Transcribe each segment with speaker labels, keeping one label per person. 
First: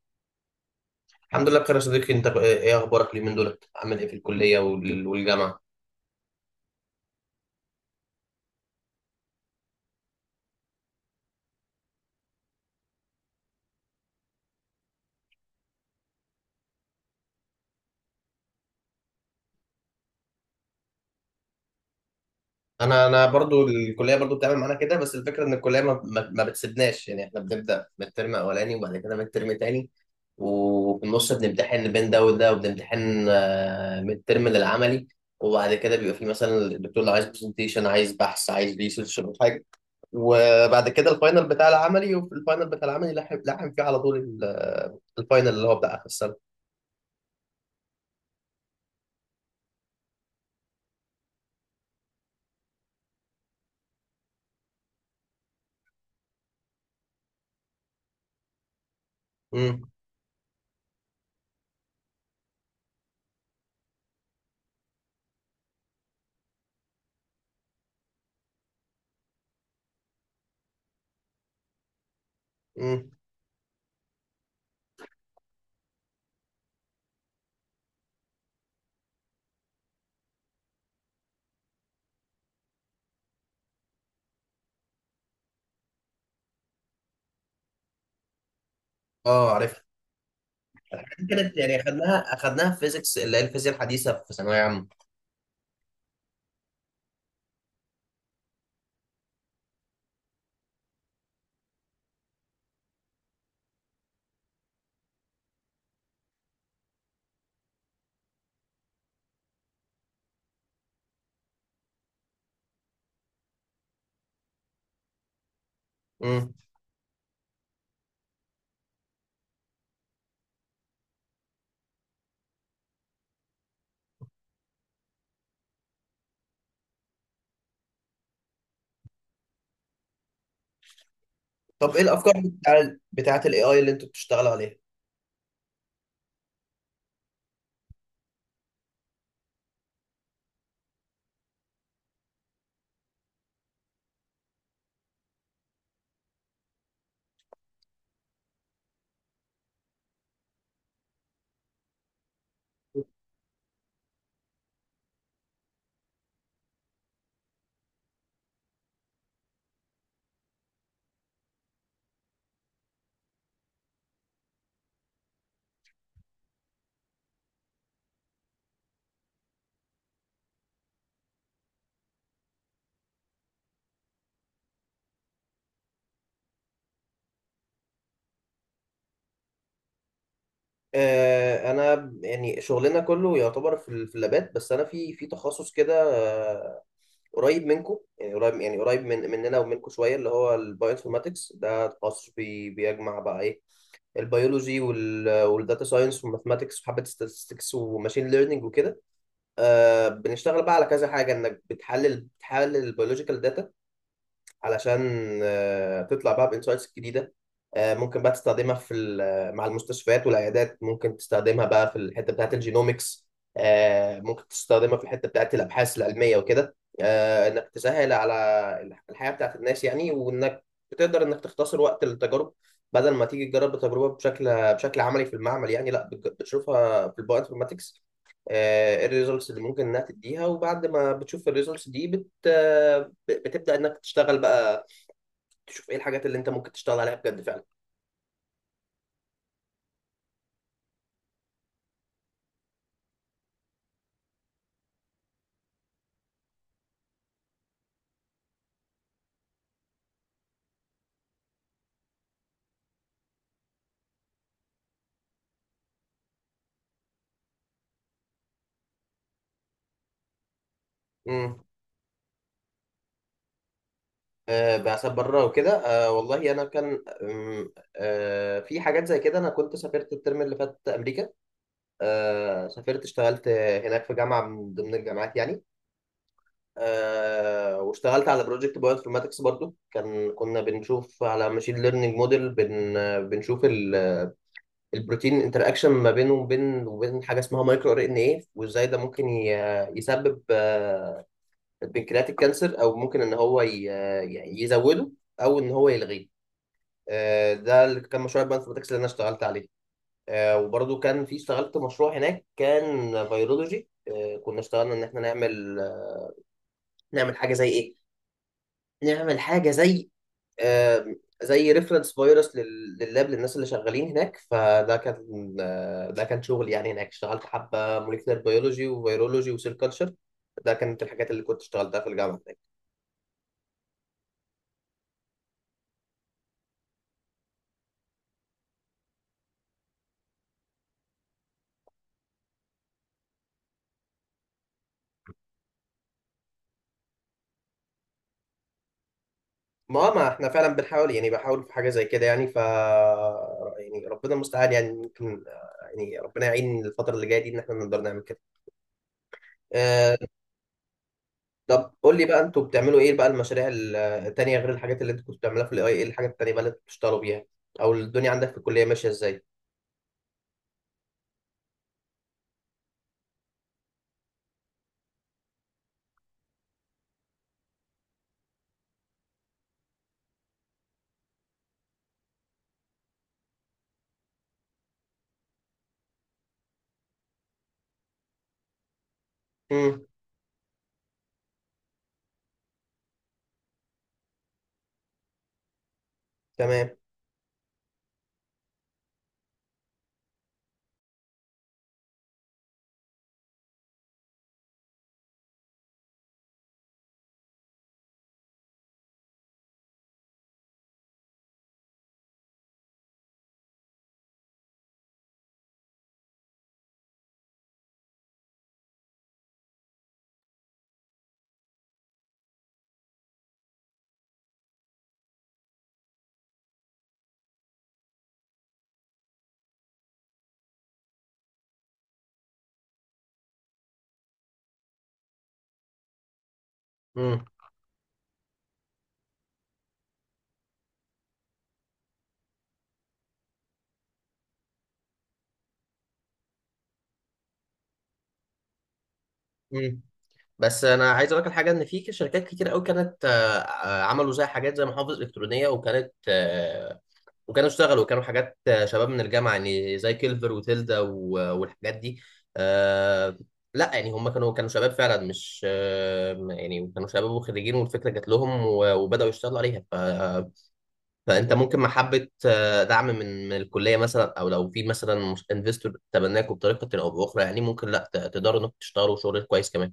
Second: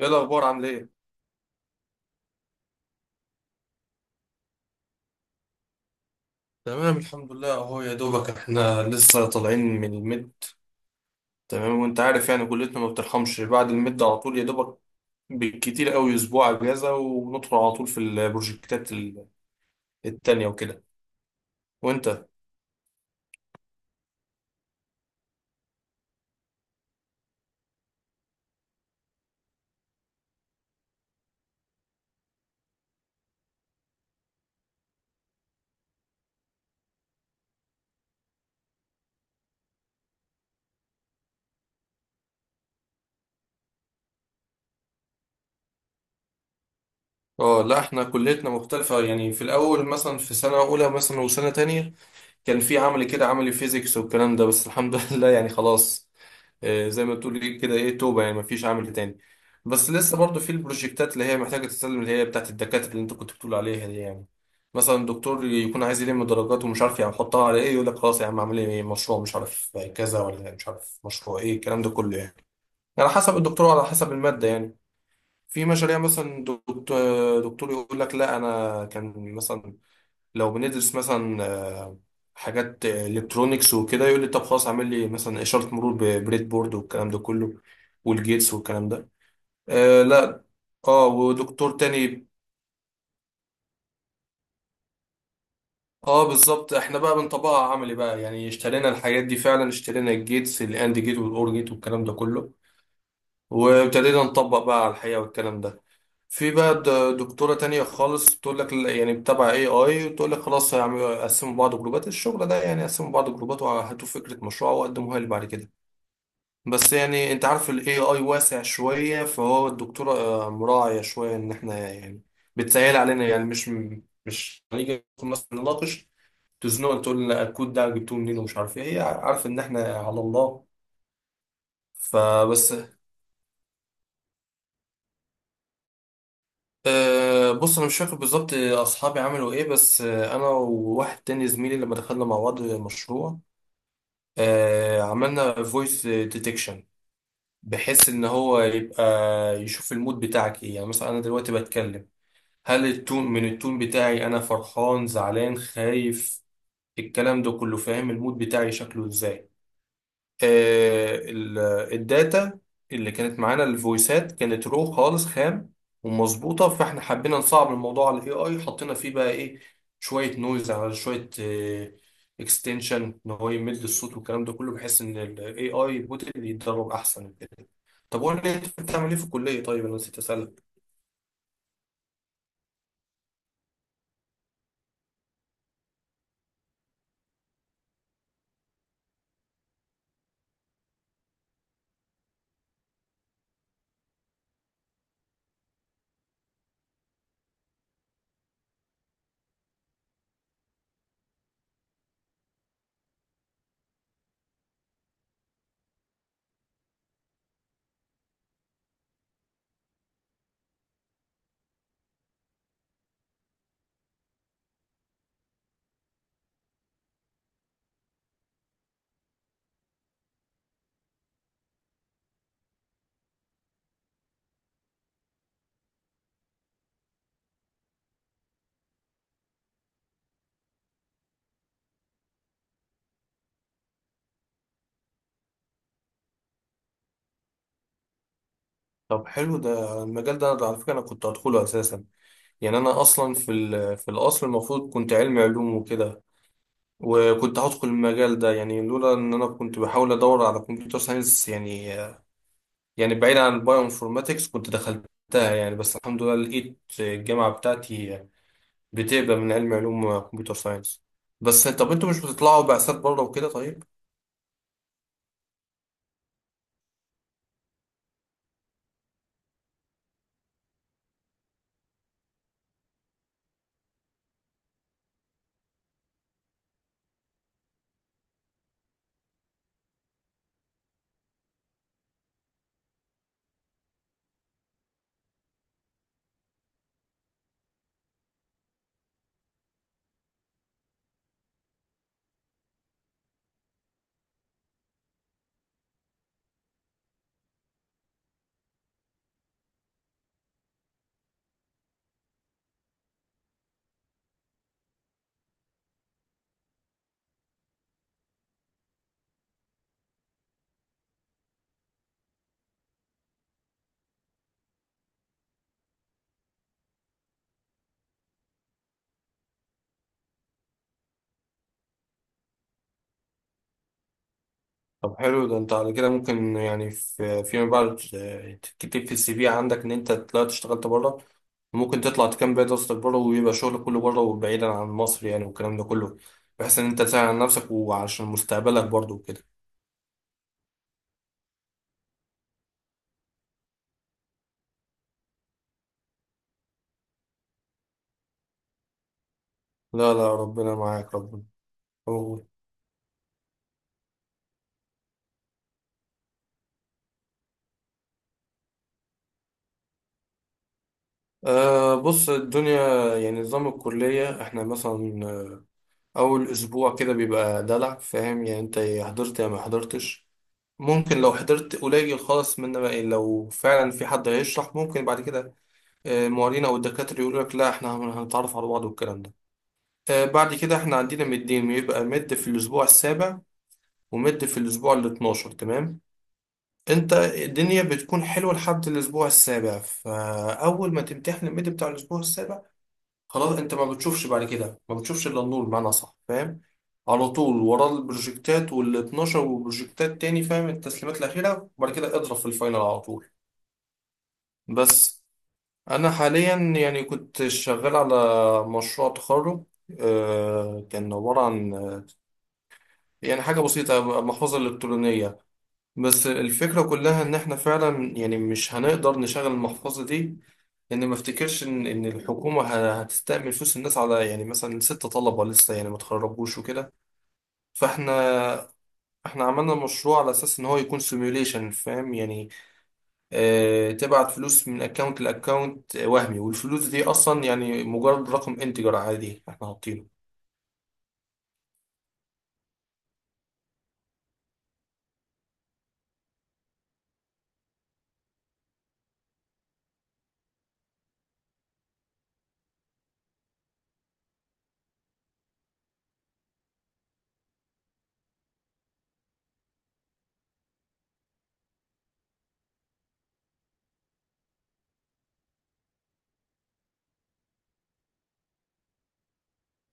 Speaker 1: ايه الاخبار؟ عامل ايه؟
Speaker 2: الحمد لله بخير يا صديقي، انت ايه اخبارك اليومين دول؟ عامل ايه في الكليه والجامعه؟
Speaker 1: تمام، الحمد لله، اهو يا دوبك احنا لسه طالعين من المد. تمام، وانت عارف يعني كليتنا ما بترحمش بعد المد على طول يا دوبك. بالكتير قوي اسبوع اجازه، وندخل على طول في البروجكتات التانية وكده. وانت؟
Speaker 2: انا برضو الكليه برضو بتعمل معانا كده، بس الفكره ان الكليه ما بتسيبناش، يعني احنا بنبدا من الترم اولاني وبعد كده من الترم تاني، وفي النص بنمتحن بين ده وده، وبنمتحن من الترم للعملي. وبعد كده بيبقى في مثلا الدكتور لو عايز برزنتيشن، عايز بحث، عايز ريسيرش او حاجه. وبعد كده الفاينل بتاع العملي، وفي الفاينل بتاع العملي لحم لحم فيه على طول الفاينل اللي هو بتاع اخر السنه.
Speaker 1: اه، لا، احنا كليتنا مختلفه، يعني في الاول مثلا في سنه اولى مثلا وسنه تانية، كان في عملي كده، عملي فيزيكس والكلام ده، بس الحمد لله يعني خلاص. زي ما تقول إيه كده، ايه توبة، يعني مفيش عمل تاني. بس
Speaker 2: امم.
Speaker 1: لسه برضو في البروجكتات اللي هي محتاجة تتسلم، اللي هي بتاعت الدكاترة اللي انت كنت بتقول عليها دي يعني. مثلا دكتور يكون عايز يلم درجات ومش عارف يحطها على ايه، يقول لك خلاص يا عم اعمل لي مشروع مش عارف كذا ولا مش عارف مشروع ايه، الكلام ده كله يعني على
Speaker 2: امم.
Speaker 1: حسب الدكتور وعلى حسب المادة يعني. في مشاريع، مثلا دكتور يقول لك لا انا كان مثلا لو بندرس مثلا حاجات الكترونيكس وكده، يقول لي طب خلاص اعمل لي مثلا اشاره مرور ببريد بورد والكلام ده كله، والجيتس والكلام ده.
Speaker 2: اه عارف.
Speaker 1: آه، لا. اه،
Speaker 2: كانت
Speaker 1: ودكتور
Speaker 2: يعني
Speaker 1: تاني.
Speaker 2: اخدناها في فيزيكس، اللي هي الفيزياء الحديثه في ثانويه عامه.
Speaker 1: اه بالظبط، احنا بقى بنطبقها عملي بقى، يعني اشترينا الحاجات دي فعلا، اشترينا الجيتس الاند جيت والاور جيت والكلام ده كله، وابتدينا نطبق بقى على الحقيقه والكلام ده. في بقى دكتورة تانية خالص تقول لك يعني بتابع اي اي، وتقول لك خلاص هيعملوا قسموا بعض جروبات، الشغل ده يعني قسموا بعض جروبات وهاتوا فكرة مشروع وقدموها لي بعد كده.
Speaker 2: امم.
Speaker 1: بس يعني انت عارف الاي اي واسع شوية، فهو الدكتورة مراعية شوية ان احنا يعني بتسهل علينا، يعني مش هنيجي مثلا نناقش، تزنق تقول لنا الكود ده جبتوه منين ومش عارف ايه، هي عارف ان احنا على الله
Speaker 2: طب ايه الافكار
Speaker 1: فبس.
Speaker 2: بتاعه الاي اي اللي انتوا بتشتغلوا عليها؟
Speaker 1: بص انا مش فاكر بالظبط اصحابي عملوا ايه، بس انا وواحد تاني زميلي لما دخلنا مع بعض المشروع، عملنا فويس ديتكشن، بحيث ان هو يبقى يشوف المود بتاعك ايه، يعني مثلا انا دلوقتي بتكلم، هل التون من التون بتاعي انا فرحان، زعلان، خايف، الكلام ده كله، فاهم المود بتاعي شكله ازاي. آه، ال- الداتا اللي كانت معانا، الفويسات كانت رو خالص، خام ومظبوطه، فاحنا حبينا نصعب الموضوع على الاي اي، حطينا فيه بقى ايه، شويه نويز، على شويه اكستنشن ان هو يمد الصوت والكلام ده كله، بحيث ان الاي اي بوتل يتدرب احسن كده. طب قول لي انت بتعمل ايه في الكليه طيب، انا نسيت اسالك.
Speaker 2: آه انا يعني شغلنا كله يعتبر في في اللابات، بس انا في تخصص كده، آه، قريب منكم، يعني قريب، يعني قريب من مننا ومنكم شويه، اللي هو البايوانفورماتكس. ده تخصص بيجمع بقى ايه؟ البيولوجي والداتا ساينس والماثماتكس وحبه statistics وماشين ليرنينج وكده. آه بنشتغل بقى على كذا حاجه، انك بتحلل البيولوجيكال داتا علشان تطلع بقى بانسايتس جديده. ممكن بقى تستخدمها في مع المستشفيات والعيادات، ممكن تستخدمها بقى في الحته بتاعت الجينومكس. ممكن تستخدمها في الحته بتاعت الابحاث العلميه وكده، انك تسهل على الحياه بتاعت الناس يعني، وانك بتقدر انك تختصر وقت التجارب، بدل ما تيجي تجرب التجربه بشكل عملي في المعمل، يعني لا، بتشوفها في البايو انفورماتكس الريزلتس اللي ممكن انها تديها. وبعد ما بتشوف الريزلتس دي بتبدا انك تشتغل بقى، تشوف ايه الحاجات اللي انت ممكن تشتغل عليها بجد فعلا.
Speaker 1: طب حلو ده المجال ده، أنا على فكره انا كنت هدخله اساسا. يعني انا اصلا في الاصل المفروض كنت علمي علوم وكده، وكنت هدخل المجال ده يعني، لولا ان انا كنت بحاول ادور على كمبيوتر ساينس يعني، يعني بعيد عن البايو انفورماتكس كنت دخلتها يعني، بس الحمد لله لقيت الجامعة بتاعتي بتقبل من علم علوم كمبيوتر ساينس.
Speaker 2: امم.
Speaker 1: بس طب انتوا مش بتطلعوا بعثات بره وكده طيب؟
Speaker 2: آه بعثات بره وكده. آه والله انا كان آه في حاجات زي كده، انا كنت سافرت الترم اللي فات امريكا. آه سافرت، اشتغلت هناك في جامعه من ضمن الجامعات يعني. آه واشتغلت على بروجكت بايو انفورماتكس برضو، كان كنا بنشوف على ماشين ليرنينج موديل، بنشوف البروتين انتراكشن ما بينه وبين حاجه اسمها مايكرو ار ان ايه، وازاي ده ممكن يسبب البنكرياتيك كانسر، او ممكن ان هو يعني يزوده او ان هو يلغيه. ده اللي كان مشروع البانثروماتكس اللي انا اشتغلت عليه. وبرضو كان في اشتغلت مشروع هناك كان بيولوجي، كنا اشتغلنا ان احنا نعمل، نعمل حاجه زي ايه حاجه زي آه، زي ريفرنس فيروس لللاب للناس اللي شغالين هناك. فده كان ده كان شغل يعني هناك، اشتغلت حبه موليكولر بيولوجي وفيرولوجي وسيل كلتشر. ده كانت الحاجات اللي كنت اشتغلتها في الجامعه.
Speaker 1: طب حلو ده، انت على كده ممكن يعني فيما بعد تكتب في السي في عندك ان انت طلعت اشتغلت بره، ممكن تطلع تكمل بقية دراستك بره ويبقى شغلك كله بره وبعيدا عن مصر يعني والكلام ده كله، بحيث ان انت تساعد على نفسك وعشان مستقبلك برضه وكده.
Speaker 2: ما احنا فعلا بنحاول، يعني بحاول في حاجه زي كده يعني، ف يعني ربنا المستعان، يعني ممكن يعني ربنا يعين الفتره اللي جايه دي ان احنا نقدر نعمل كده.
Speaker 1: لا،
Speaker 2: آه.
Speaker 1: لا، ربنا معاك، ربنا.
Speaker 2: طب قول لي بقى،
Speaker 1: أوه.
Speaker 2: انتوا بتعملوا ايه بقى المشاريع التانيه، غير الحاجات اللي انتوا كنتوا بتعملوها في الاي ايه؟ الحاجات التانيه بقى اللي انتوا بتشتغلوا بيها، او الدنيا عندك في الكليه ماشيه ازاي؟
Speaker 1: آه، بص، الدنيا يعني نظام الكلية احنا مثلا، أول أسبوع كده بيبقى دلع، فاهم، يعني انت يا حضرت يا ما حضرتش، ممكن لو حضرت قليل خالص منه بقى لو فعلا في حد هيشرح ممكن بعد كده المعيدين أو الدكاترة يقولوا لك لا احنا هنتعرف على بعض والكلام ده.
Speaker 2: امم.
Speaker 1: بعد كده احنا عندنا مدين، بيبقى مد في الأسبوع السابع، ومد في الأسبوع الاتناشر، تمام.
Speaker 2: تمام.
Speaker 1: انت الدنيا بتكون حلوة لحد الأسبوع السابع، فأول ما تمتحن المد بتاع الأسبوع السابع، خلاص انت ما بتشوفش بعد كده، ما بتشوفش إلا النور بمعنى صح، فاهم، على طول وراه البروجكتات والاتناشر وبروجكتات تاني، فاهم، التسليمات الأخيرة، وبعد كده اضرب في الفاينل على طول. بس أنا حاليا يعني كنت شغال على مشروع تخرج، كان عبارة عن يعني حاجة بسيطة، المحفظة الإلكترونية. بس الفكرة كلها إن إحنا فعلا يعني مش هنقدر نشغل المحفظة دي، لأن ما أفتكرش إن الحكومة هتستأمن فلوس الناس على يعني مثلا ست طلبة لسه يعني ما اتخرجوش وكده.
Speaker 2: امم.
Speaker 1: فإحنا إحنا عملنا مشروع على أساس إن هو يكون سيميوليشن، فاهم يعني، اه تبعت فلوس من أكاونت لأكاونت وهمي، والفلوس دي أصلا يعني مجرد رقم انتجر عادي إحنا
Speaker 2: امم.
Speaker 1: حاطينه.
Speaker 2: بس انا عايز اقول لك الحاجه، ان في شركات كتير قوي كانت عملوا زي حاجات زي محافظ الكترونيه، وكانت وكانوا اشتغلوا، كانوا حاجات شباب من الجامعه يعني، زي كيلفر وتيلدا والحاجات دي. آه لا يعني هم كانوا شباب فعلا مش آه، يعني كانوا شباب وخريجين، والفكره جات لهم وبداوا يشتغلوا عليها. ف فانت ممكن محبه دعم من من الكليه مثلا، او لو في مثلا انفستور تبناكوا بطريقه او باخرى، يعني ممكن لا تقدروا انكم تشتغلوا شغل كويس كمان.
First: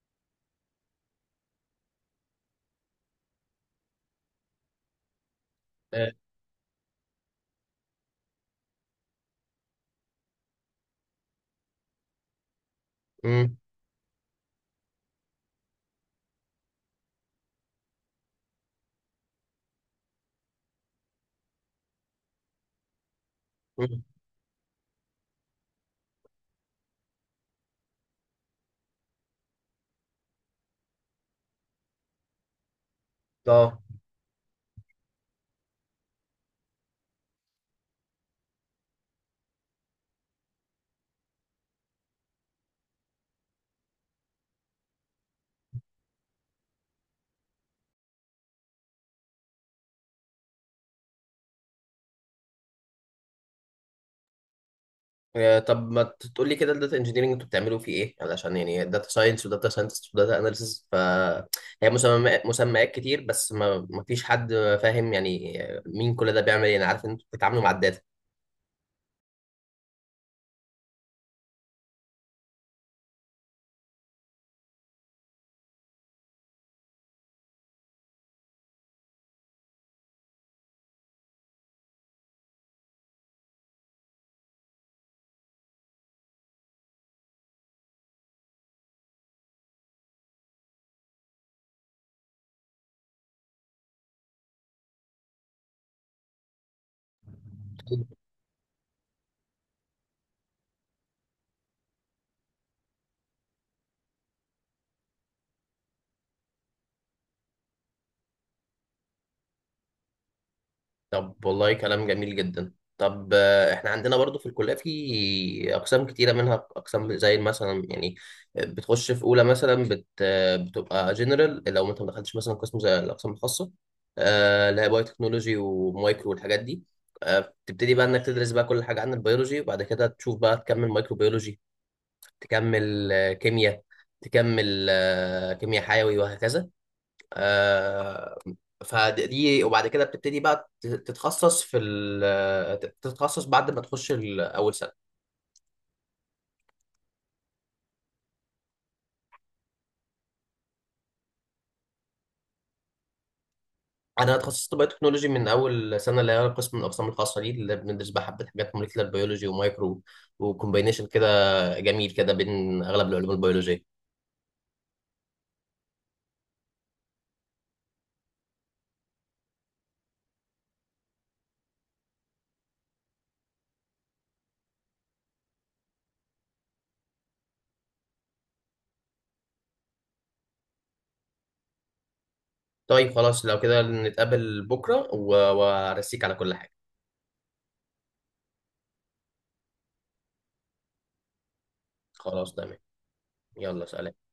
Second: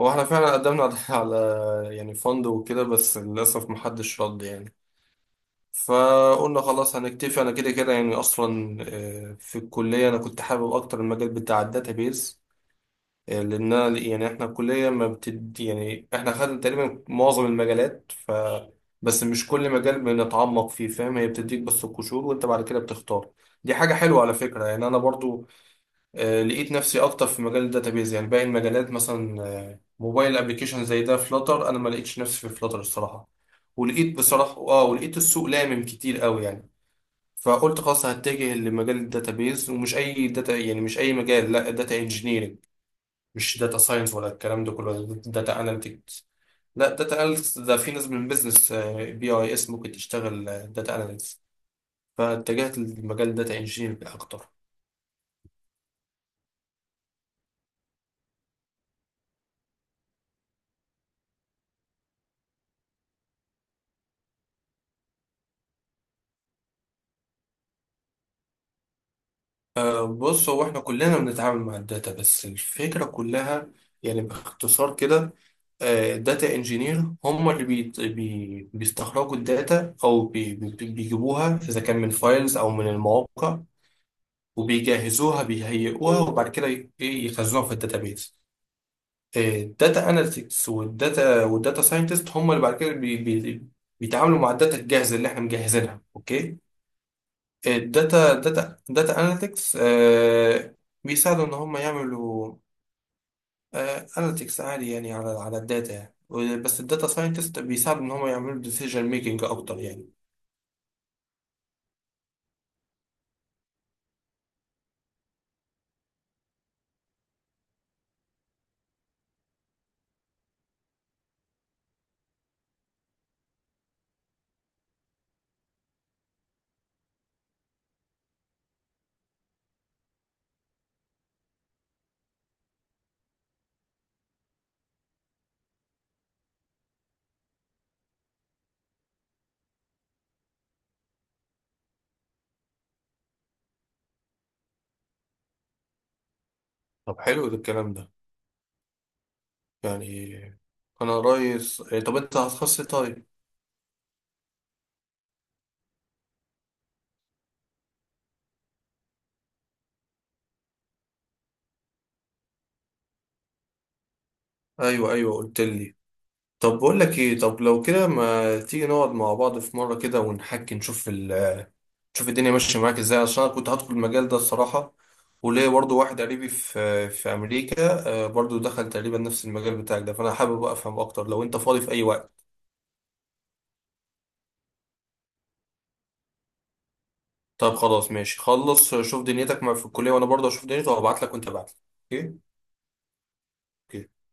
Speaker 1: هو إحنا فعلا قدمنا على يعني فند وكده، بس للأسف محدش رد يعني،
Speaker 2: آه.
Speaker 1: فقلنا خلاص هنكتفي انا كده كده يعني اصلا. في الكليه انا كنت حابب اكتر المجال بتاع الداتابيز،
Speaker 2: امم.
Speaker 1: لان يعني احنا الكليه ما بتد يعني احنا خدنا تقريبا معظم المجالات، ف بس مش كل مجال بنتعمق فيه، فاهم، هي بتديك بس القشور، وانت بعد كده بتختار. دي حاجه
Speaker 2: امم.
Speaker 1: حلوه على فكره يعني، انا برضو لقيت نفسي اكتر في مجال الداتابيز، يعني باقي المجالات مثلا موبايل ابلكيشن زي ده، فلاتر انا ما لقيتش نفسي في فلاتر الصراحه،
Speaker 2: اه.
Speaker 1: ولقيت بصراحه ولقيت السوق لامم كتير قوي يعني، فقلت خلاص هتجه لمجال الداتابيز، ومش اي داتا، يعني مش اي مجال، لا داتا انجينيرنج، مش داتا ساينس ولا الكلام ده كله، ولا داتا اناليتكس. لا داتا اناليتكس ده في ناس من بيزنس، بي اي اس ممكن تشتغل داتا اناليتكس. فاتجهت لمجال داتا انجينيرنج اكتر.
Speaker 2: طب ما تقول لي كده، الداتا انجينيرنج انتوا بتعملوا فيه ايه؟ علشان يعني داتا ساينس وداتا ساينتست وداتا اناليسيس، ف هي مسميات كتير بس ما فيش حد فاهم يعني مين كل ده بيعمل ايه. انا عارف ان انتوا بتتعاملوا مع الداتا.
Speaker 1: بص، هو احنا كلنا بنتعامل مع الداتا، بس الفكرة كلها يعني باختصار كده، الداتا انجينير هم اللي بي بي بيستخرجوا الداتا، او بيجيبوها اذا كان من فايلز او من المواقع، وبيجهزوها، بيهيئوها، وبعد كده ي- ايه يخزنوها في الداتابيز. الداتا اناليتكس والداتا ساينتست هم اللي بعد كده بي بي بيتعاملوا مع الداتا الجاهزه اللي احنا مجهزينها، اوكي. الداتا داتا داتا اناليتكس بيساعدوا ان هم يعملوا اناليتكس عالي يعني، على الداتا يعني، بس الداتا ساينتست بيساعدوا ان هم يعملوا ديسيجن ميكنج اكتر يعني.
Speaker 2: طب والله كلام جميل جدا. طب احنا عندنا برضو في الكلية في أقسام كتيرة، منها أقسام زي مثلا يعني بتخش في أولى مثلا بت آه، بتبقى جنرال لو أنت ما دخلتش مثلا قسم زي الأقسام الخاصة، اللي هي بايو تكنولوجي ومايكرو والحاجات دي. بتبتدي بقى إنك تدرس بقى كل حاجة عن البيولوجي، وبعد كده تشوف بقى تكمل مايكرو بيولوجي، تكمل كيمياء، تكمل كيمياء حيوي، وهكذا. آه، فدي. وبعد كده بتبتدي بقى تتخصص في تتخصص بعد ما تخش اول سنه.
Speaker 1: طب حلو ده الكلام ده يعني، انا رئيس إيه، طب انت هتخصص إيه طيب؟
Speaker 2: انا اتخصصت بايو تكنولوجي من اول سنه، اللي هي قسم من الاقسام الخاصه دي، اللي بندرس بقى حبه حاجات موليكيولر بيولوجي ومايكرو، وكومبينيشن كده جميل كده بين اغلب العلوم البيولوجيه.
Speaker 1: ايوه، ايوه، قلت لي. طب بقول لك ايه، طب لو كده ما تيجي نقعد مع بعض في مره كده ونحكي، نشوف نشوف الدنيا ماشيه معاك ازاي، عشان انا كنت هدخل المجال ده الصراحه، وليه برضو واحد قريبي في امريكا برضو دخل تقريبا نفس المجال بتاعك ده، فانا حابب افهم اكتر لو انت فاضي في اي وقت.
Speaker 2: طيب خلاص، لو كده نتقابل بكره وارسيك على كل حاجه.
Speaker 1: طب خلاص ماشي، خلص شوف دنيتك في الكليه، وانا برضو اشوف دنيتي، وابعت لك وانت ابعت لي. اوكي.
Speaker 2: خلاص تمام. يلا سلام.
Speaker 1: اوكي.